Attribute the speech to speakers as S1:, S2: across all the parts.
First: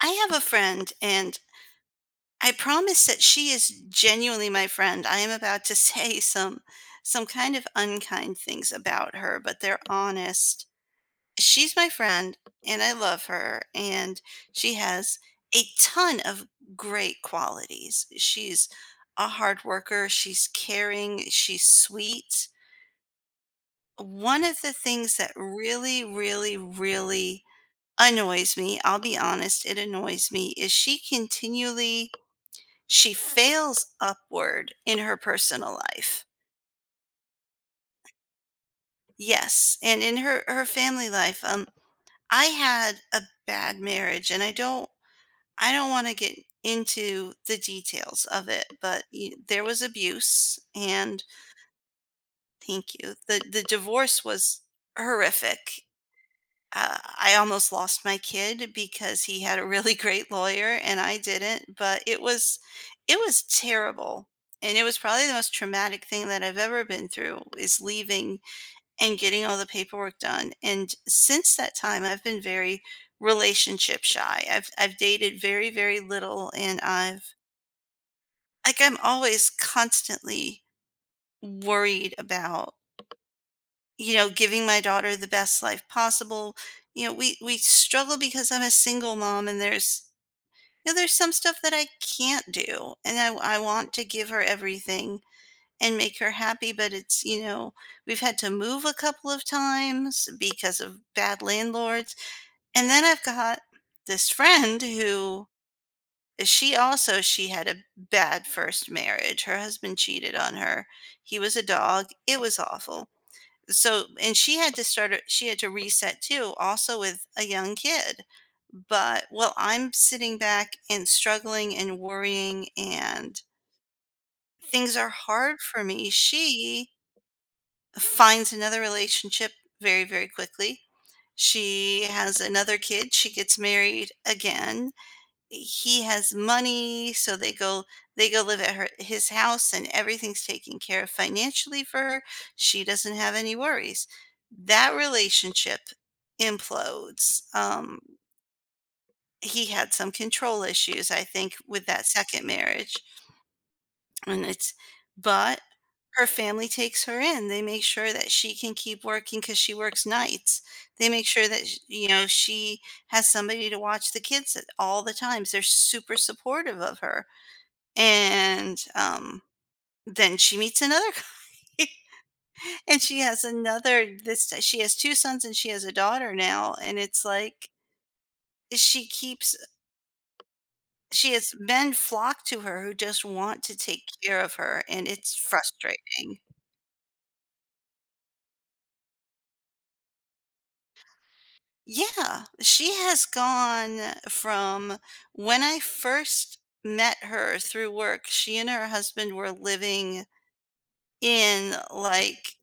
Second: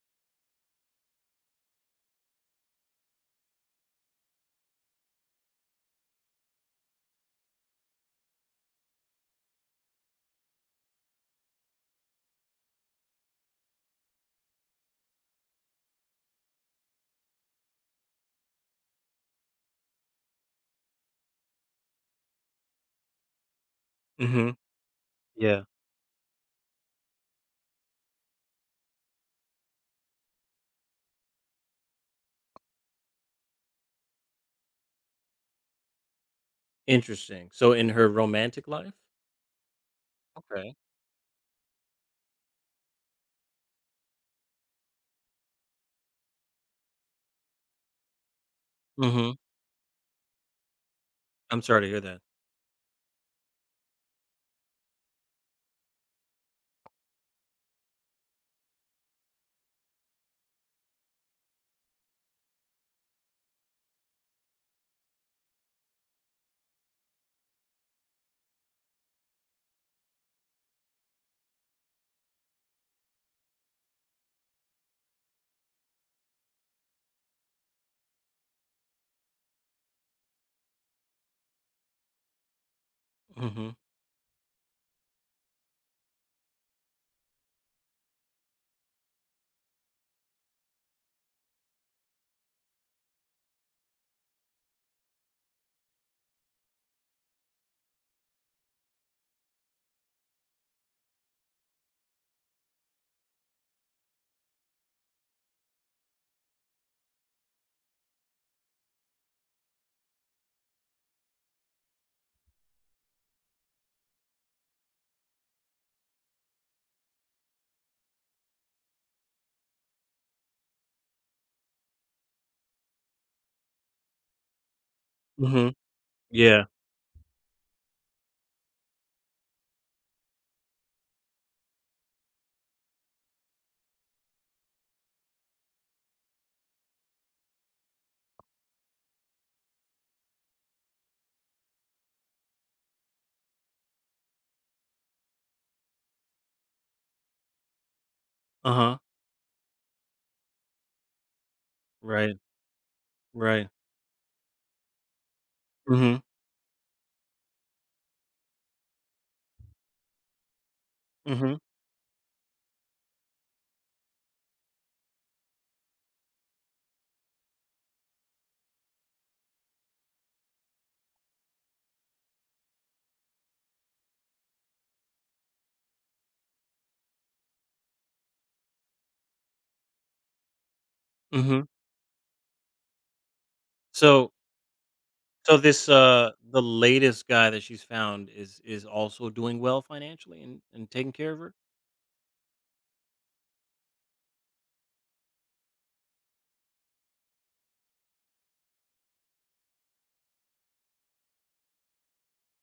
S1: I have a friend, and I promise that she is genuinely my friend. I am about to say some kind of unkind things about her, but they're honest. She's my friend, and I love her, and she has a ton of great qualities. She's a hard worker, she's caring, she's sweet. One
S2: Hmm.
S1: of the things that
S2: Yeah.
S1: really, really, really annoys me, I'll be honest, it annoys me. Is she continually She fails upward in her personal life.
S2: Interesting. So in her romantic life?
S1: Yes, and in her
S2: Okay.
S1: family life, I had a bad marriage, and I don't wanna get into the details of it, but y
S2: Hmm.
S1: there was abuse, and.
S2: I'm sorry to hear that.
S1: Thank you. The divorce was horrific. I almost lost my kid because he had a really great lawyer and I didn't, but it was terrible. And it was probably the most traumatic thing that I've ever been through is leaving and getting all the paperwork done. And since that time, I've been very relationship shy. I've dated very, very little, and I've like I'm always constantly worried about
S2: Hmm.
S1: giving my daughter the best life possible. We struggle because I'm a single mom, and there's some stuff that I can't do, and I want to give her everything and make her happy, but we've had to move a couple of times because of bad landlords. And then I've got this friend who she had a bad first marriage. Her husband cheated on her. He was a dog. It was awful, so and she had to reset too also with a young kid. But while I'm sitting back and struggling and worrying and things are hard
S2: Hmm.
S1: for me,
S2: Yeah.
S1: she finds another relationship very, very quickly. She has another kid, she gets married again, he has money, so they go live at her his house, and everything's taken care of financially for her. She doesn't have any worries. That relationship implodes. Um,
S2: Uh huh.
S1: he had some control issues, I think, with that
S2: Right.
S1: second marriage.
S2: Right.
S1: And it's but
S2: Hmm.
S1: her family takes her in. They make sure that she can keep working because she works nights. They make sure
S2: Hmm.
S1: that, she has somebody to watch the kids at all the times. They're super supportive of her, and, then she meets another guy, and she has 2 sons and she has a daughter now, and it's like, she keeps she has
S2: Hmm.
S1: men flock to her who just want to take
S2: So
S1: care of her, and it's
S2: so this
S1: frustrating.
S2: the latest guy that she's found is also doing well financially and taking care of her.
S1: Yeah, she has gone from, when I first met her through work, she and her husband were living in, like,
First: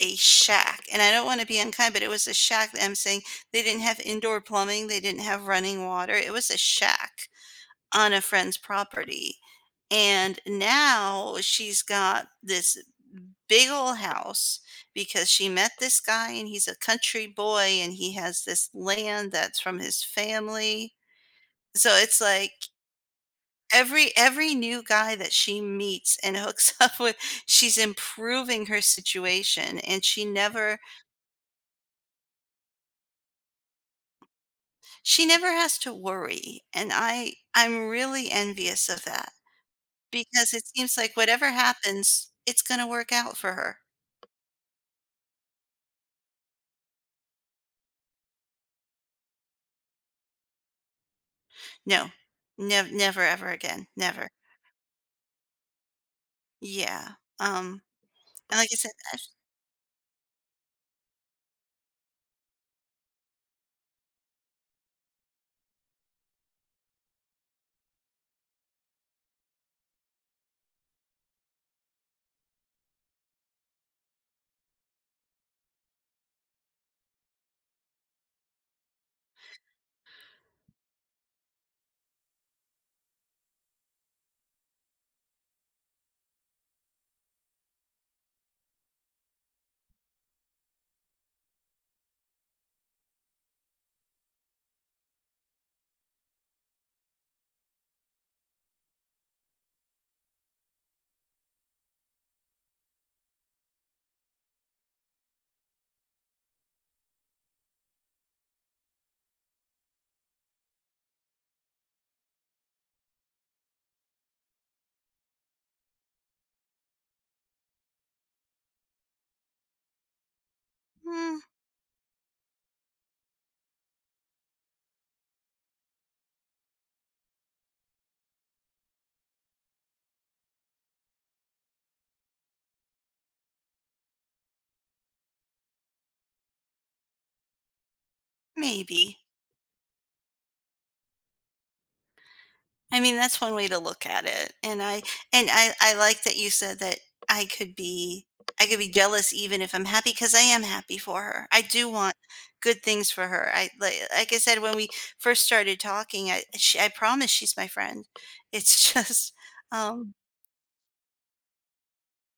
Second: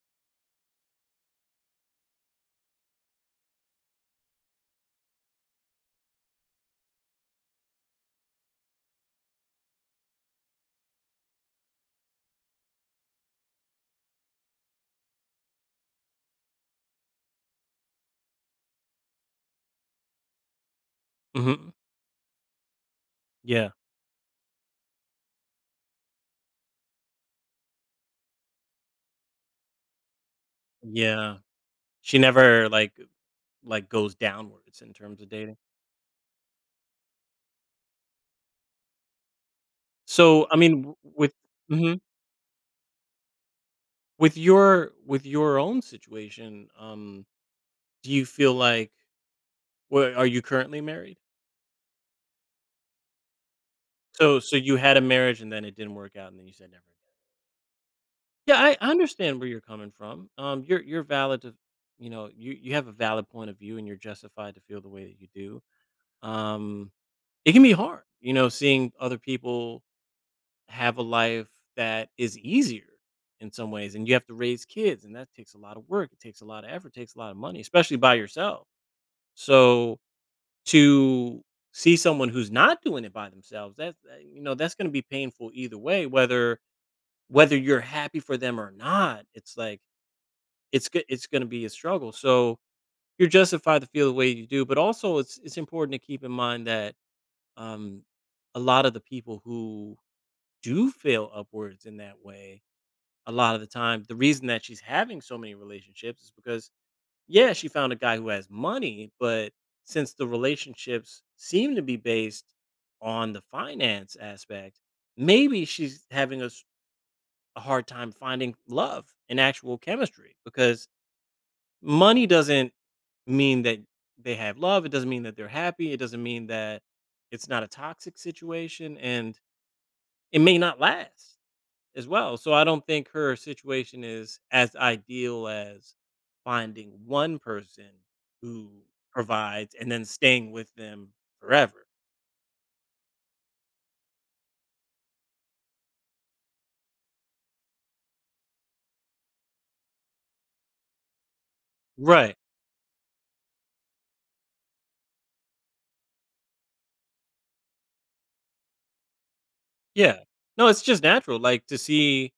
S1: a shack, and I don't wanna be unkind, but it was a shack that I'm saying they didn't have indoor plumbing, they didn't have running water, it was a shack on a friend's property. And now she's got this big old house because she met this guy, and he's a country boy, and he has this land that's from his family.
S2: Hmm.
S1: So it's like
S2: Yeah.
S1: every new guy that she meets and hooks up with, she's improving her situation, and she never
S2: Yeah. She never like like goes downwards in terms
S1: She
S2: of
S1: never
S2: dating.
S1: has to worry, and I'm really envious of that
S2: So
S1: because
S2: I
S1: it
S2: mean
S1: seems like
S2: with
S1: whatever
S2: mhm.
S1: happens, it's gonna work out for her.
S2: With your own situation. Do you feel like where are you currently married?
S1: No. Never ever again, never.
S2: So so you had a marriage and then it didn't work out and then you said never again.
S1: Yeah, um,
S2: Yeah,
S1: and like I
S2: I
S1: said,
S2: I understand where you're coming from. You're valid to, you know, you have a valid point of view and you're justified to feel the way that you do. Um, it can be hard, you know, seeing other people have a life that is easier in some ways, and you have to raise kids, and that takes a lot of work. It takes a lot of effort. Takes a lot of money, especially by yourself. So to see someone who's not doing it by themselves, that you know, that's gonna be painful either way, whether whether you're happy for them or not, it's like it's gonna be a struggle, so you're justified to feel the way you do, but also it's important to keep in mind that, um, a lot of the people who do fail upwards in that way, a lot of the time, the reason that she's having so many relationships is because yeah, she found a guy who has money, but since the relationships seem to be based on the finance aspect, maybe she's having a hard time finding love and actual chemistry because
S1: mm,
S2: money doesn't mean that they have love. It doesn't mean that they're happy. It doesn't mean that it's not a toxic situation and it may not last as well. So I don't think her situation is as ideal as finding one person who
S1: maybe.
S2: provides and then staying with them forever.
S1: I mean, that's one way to look at it. And I like that you said that I could be I could be jealous even if I'm happy because I am happy for her. I do want
S2: Right.
S1: good things for her. Like I said when we first started talking, I promise she's my friend. It's just, um
S2: Yeah. No, it's just natural like to see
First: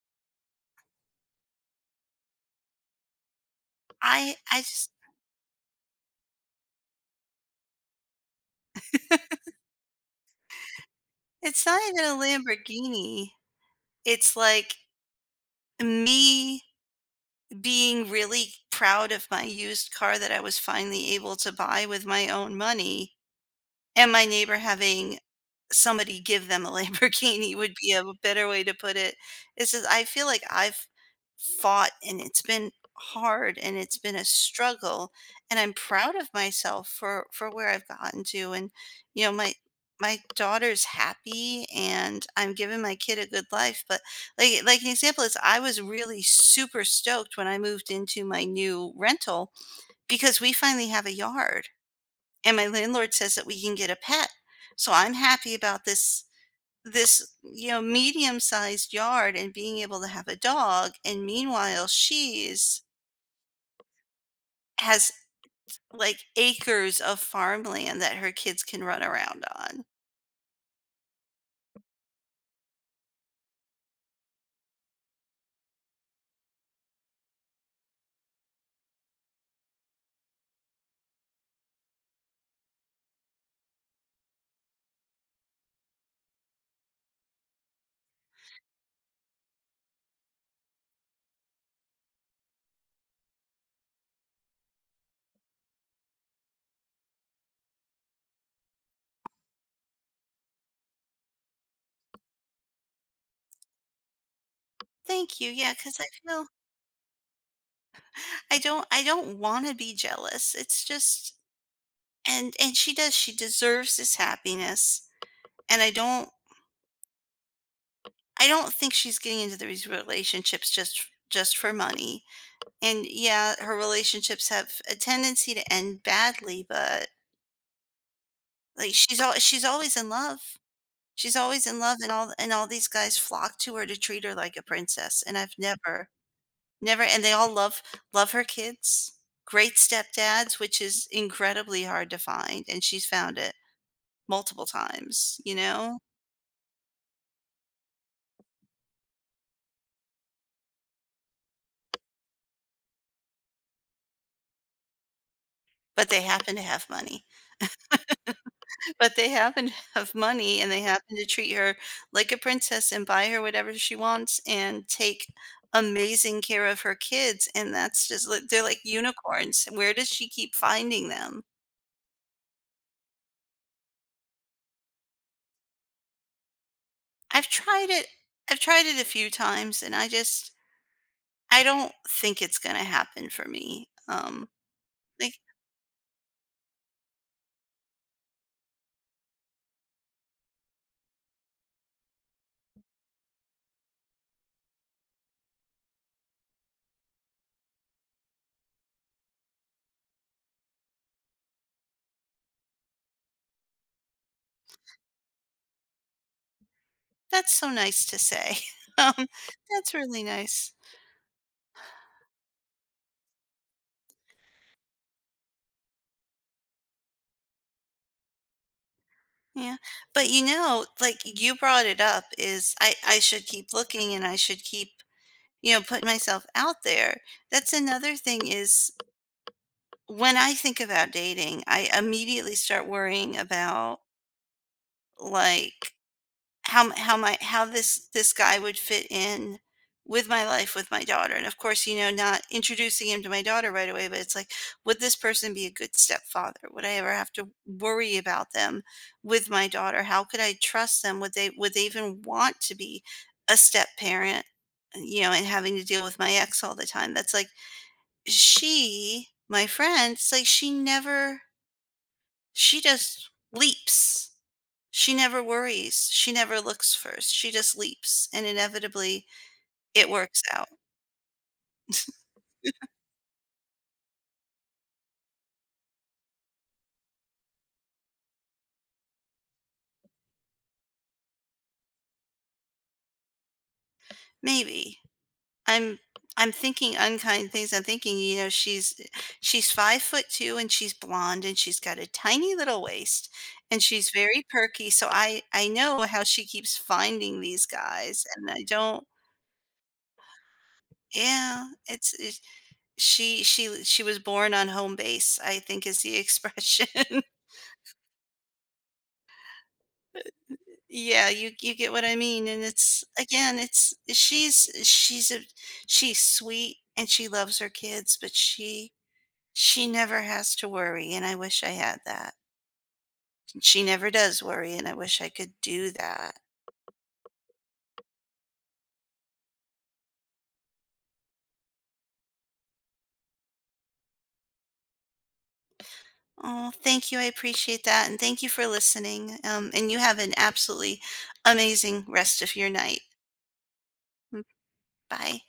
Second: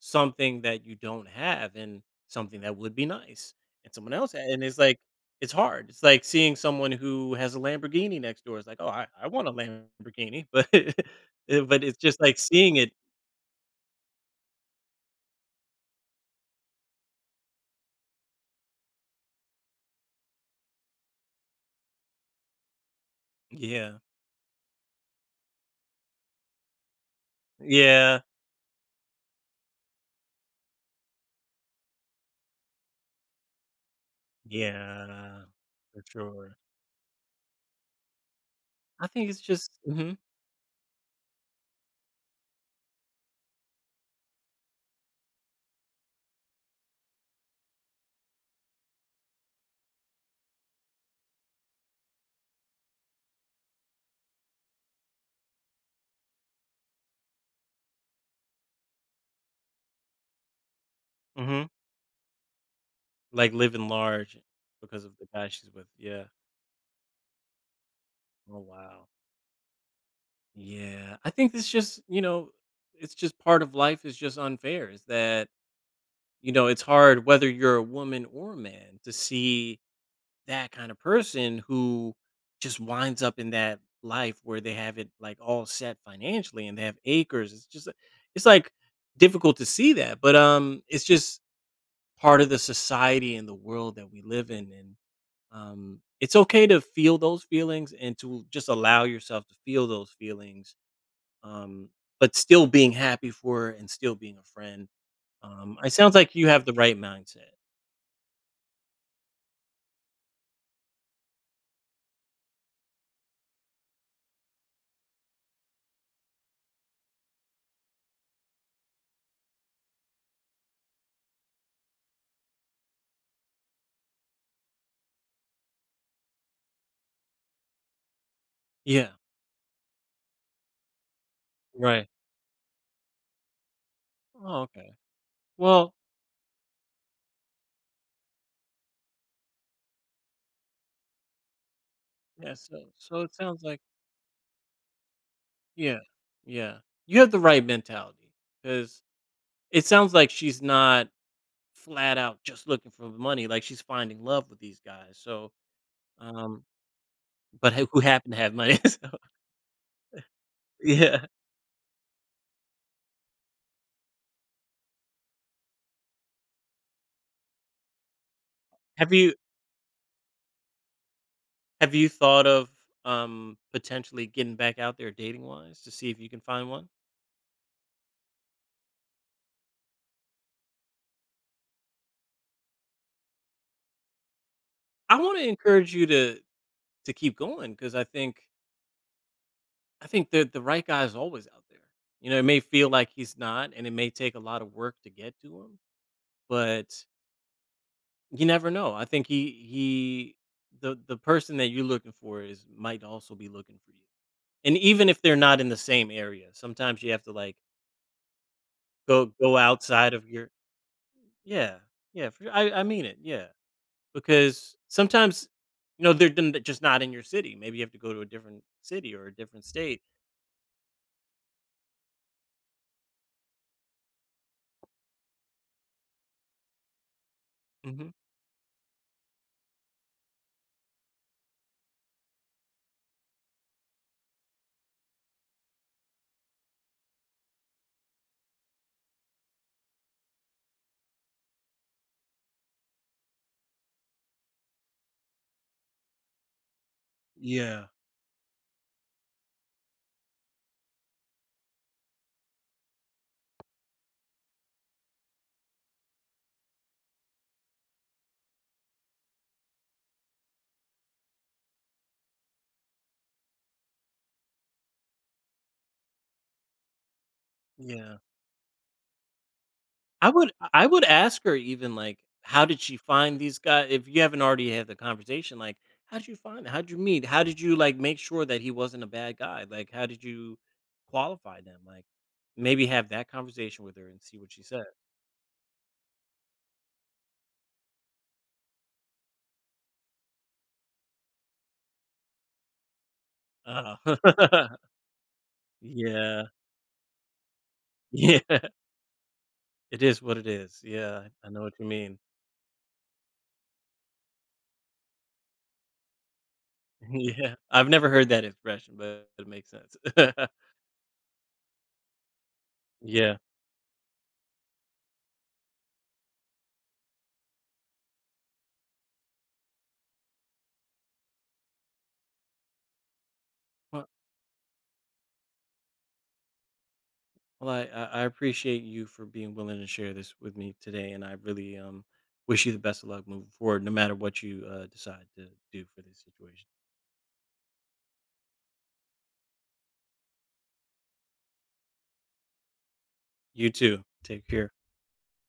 S2: something that you don't have and something that would be nice and someone else
S1: I I
S2: and it's
S1: just,
S2: like it's hard. It's like seeing someone who has a Lamborghini next door. It's like, "Oh, I want a Lamborghini." But
S1: it's not
S2: but it's
S1: even a
S2: just like seeing it.
S1: Lamborghini. It's like me being really proud of my used car that I was finally able to buy with my own money.
S2: Yeah.
S1: And my neighbor having somebody give them a Lamborghini would be a
S2: Yeah.
S1: better way to put it. It's just, I feel like I've fought and it's been hard and it's been a struggle,
S2: Yeah,
S1: and I'm
S2: for
S1: proud of
S2: sure.
S1: myself for where I've gotten to. And
S2: I
S1: you
S2: think
S1: know
S2: it's
S1: my
S2: just mhm,
S1: my daughter's happy, and I'm giving my kid a good life, but like an example is I was really super stoked when I moved into my new rental because we finally have a yard and my landlord says that we can get a pet. So I'm happy about this medium-sized yard and being able to have a dog, and
S2: mhm,
S1: meanwhile she's
S2: like living large because
S1: has
S2: of the guy she's with.
S1: like
S2: Yeah.
S1: acres of farmland that her
S2: Oh
S1: kids can run
S2: wow.
S1: around on.
S2: Yeah, I think it's just you know, it's just part of life is just unfair. Is that you know, it's hard whether you're a woman or a man to see that kind of person who just winds up in that life where they have it like all set financially and they have acres. It's just it's like difficult to see that, but it's just part of the society and the world that we live in and it's okay to feel those feelings and to just allow yourself to feel those feelings. Um but still being happy for it and still being a friend
S1: Thank you. Yeah,
S2: It
S1: cuz
S2: sounds like you have the right mindset.
S1: I don't want to be jealous. It's just, and she deserves this happiness, and I don't think she's getting into these relationships just for money. And yeah, her relationships have a tendency to end badly, but like
S2: Yeah.
S1: she's always in love. She's always in love,
S2: Right.
S1: and all these guys flock to her to treat her like
S2: Oh,
S1: a
S2: okay.
S1: princess, and I've
S2: Well,
S1: never, and they all love her kids. Great stepdads, which is incredibly hard to
S2: yeah,
S1: find,
S2: so
S1: and she's
S2: so it
S1: found it
S2: sounds like,
S1: multiple times, you know?
S2: yeah, yeah, you have the right mentality because it sounds like she's not flat out just looking for the money, like she's finding love with these guys. So
S1: But they happen to
S2: um,
S1: have money.
S2: but who happen to have money, so
S1: But they happen to have money, and they happen to
S2: yeah.
S1: treat her like a princess and buy her whatever she wants and take amazing care of her kids, and that's just like, they're like
S2: Have you
S1: unicorns. Where does she keep finding them?
S2: have you thought of, potentially getting back out there dating-wise to see if you can find one?
S1: I've tried it I've tried it a few times, and I just, I don't think it's gonna happen for me.
S2: I
S1: Like
S2: wanna encourage you to keep going because I think the right guy is always out there. You know, it may feel like he's not, and it may take a lot of work to get to him, but you never know. I think he the person that you're looking for is might also be looking for you. And even if they're not in the same area, sometimes you have to,
S1: That's
S2: like,
S1: so nice to say. Um,
S2: go
S1: that's
S2: outside
S1: really
S2: of your
S1: nice.
S2: Yeah, yeah, for sure. I mean it. Yeah, because sometimes you know they're they're just not in your city. Maybe you have to go to a different city or a different
S1: Yeah.
S2: state.
S1: But, like you brought it up, is I should keep looking, and I should keep, putting myself out there. That's
S2: Hmm.
S1: another thing is, when I think about dating, I immediately start worrying about, like, how m- how my how this guy would fit in with my life, with my daughter, and of course, not introducing him to my daughter right away, but it's like, would this person be a good stepfather? Would I ever have to
S2: Yeah,
S1: worry about them with my daughter? How could I trust them? Would they even want to be a step parent? And having to deal with my ex all the time. That's like, she, my friend, it's like she just leaps. She never worries, she never looks first, she just
S2: yeah.
S1: leaps, and inevitably, it works out.
S2: I would ask her even like, how did she find these guys? If you haven't already had the conversation, like, how did you find? It? How did you meet? How did you like make sure that he wasn't a bad guy? Like, how did you qualify them? Like, maybe have that conversation with her and see what she said.
S1: Maybe. I'm I'm thinking unkind things. I'm thinking, she's 5'2", and she's blonde, and she's got a tiny little waist, and she's very
S2: Uh,
S1: perky. So I know how she
S2: yeah,
S1: keeps finding these guys, and I
S2: yeah.
S1: don't.
S2: It is what it is. Yeah, I know
S1: Yeah,
S2: what you mean.
S1: it's she was born on home base, I think, is the expression.
S2: Yeah, I've never heard that expression, but it makes sense.
S1: Yeah, you get what I mean. And it's
S2: Yeah.
S1: again, it's she's a she's sweet and she loves her kids, but she never has to worry, and I wish I had that. She
S2: Well,
S1: never does worry, and I wish I could do that.
S2: well, I appreciate you for being willing to share this with me today, and I really wish you the best of luck moving forward, no matter what you decide to do for this situation.
S1: Oh, thank you. I appreciate that. And thank you for listening. And you have an absolutely amazing rest of your night.
S2: You too.
S1: Mm.
S2: Take care.
S1: Bye.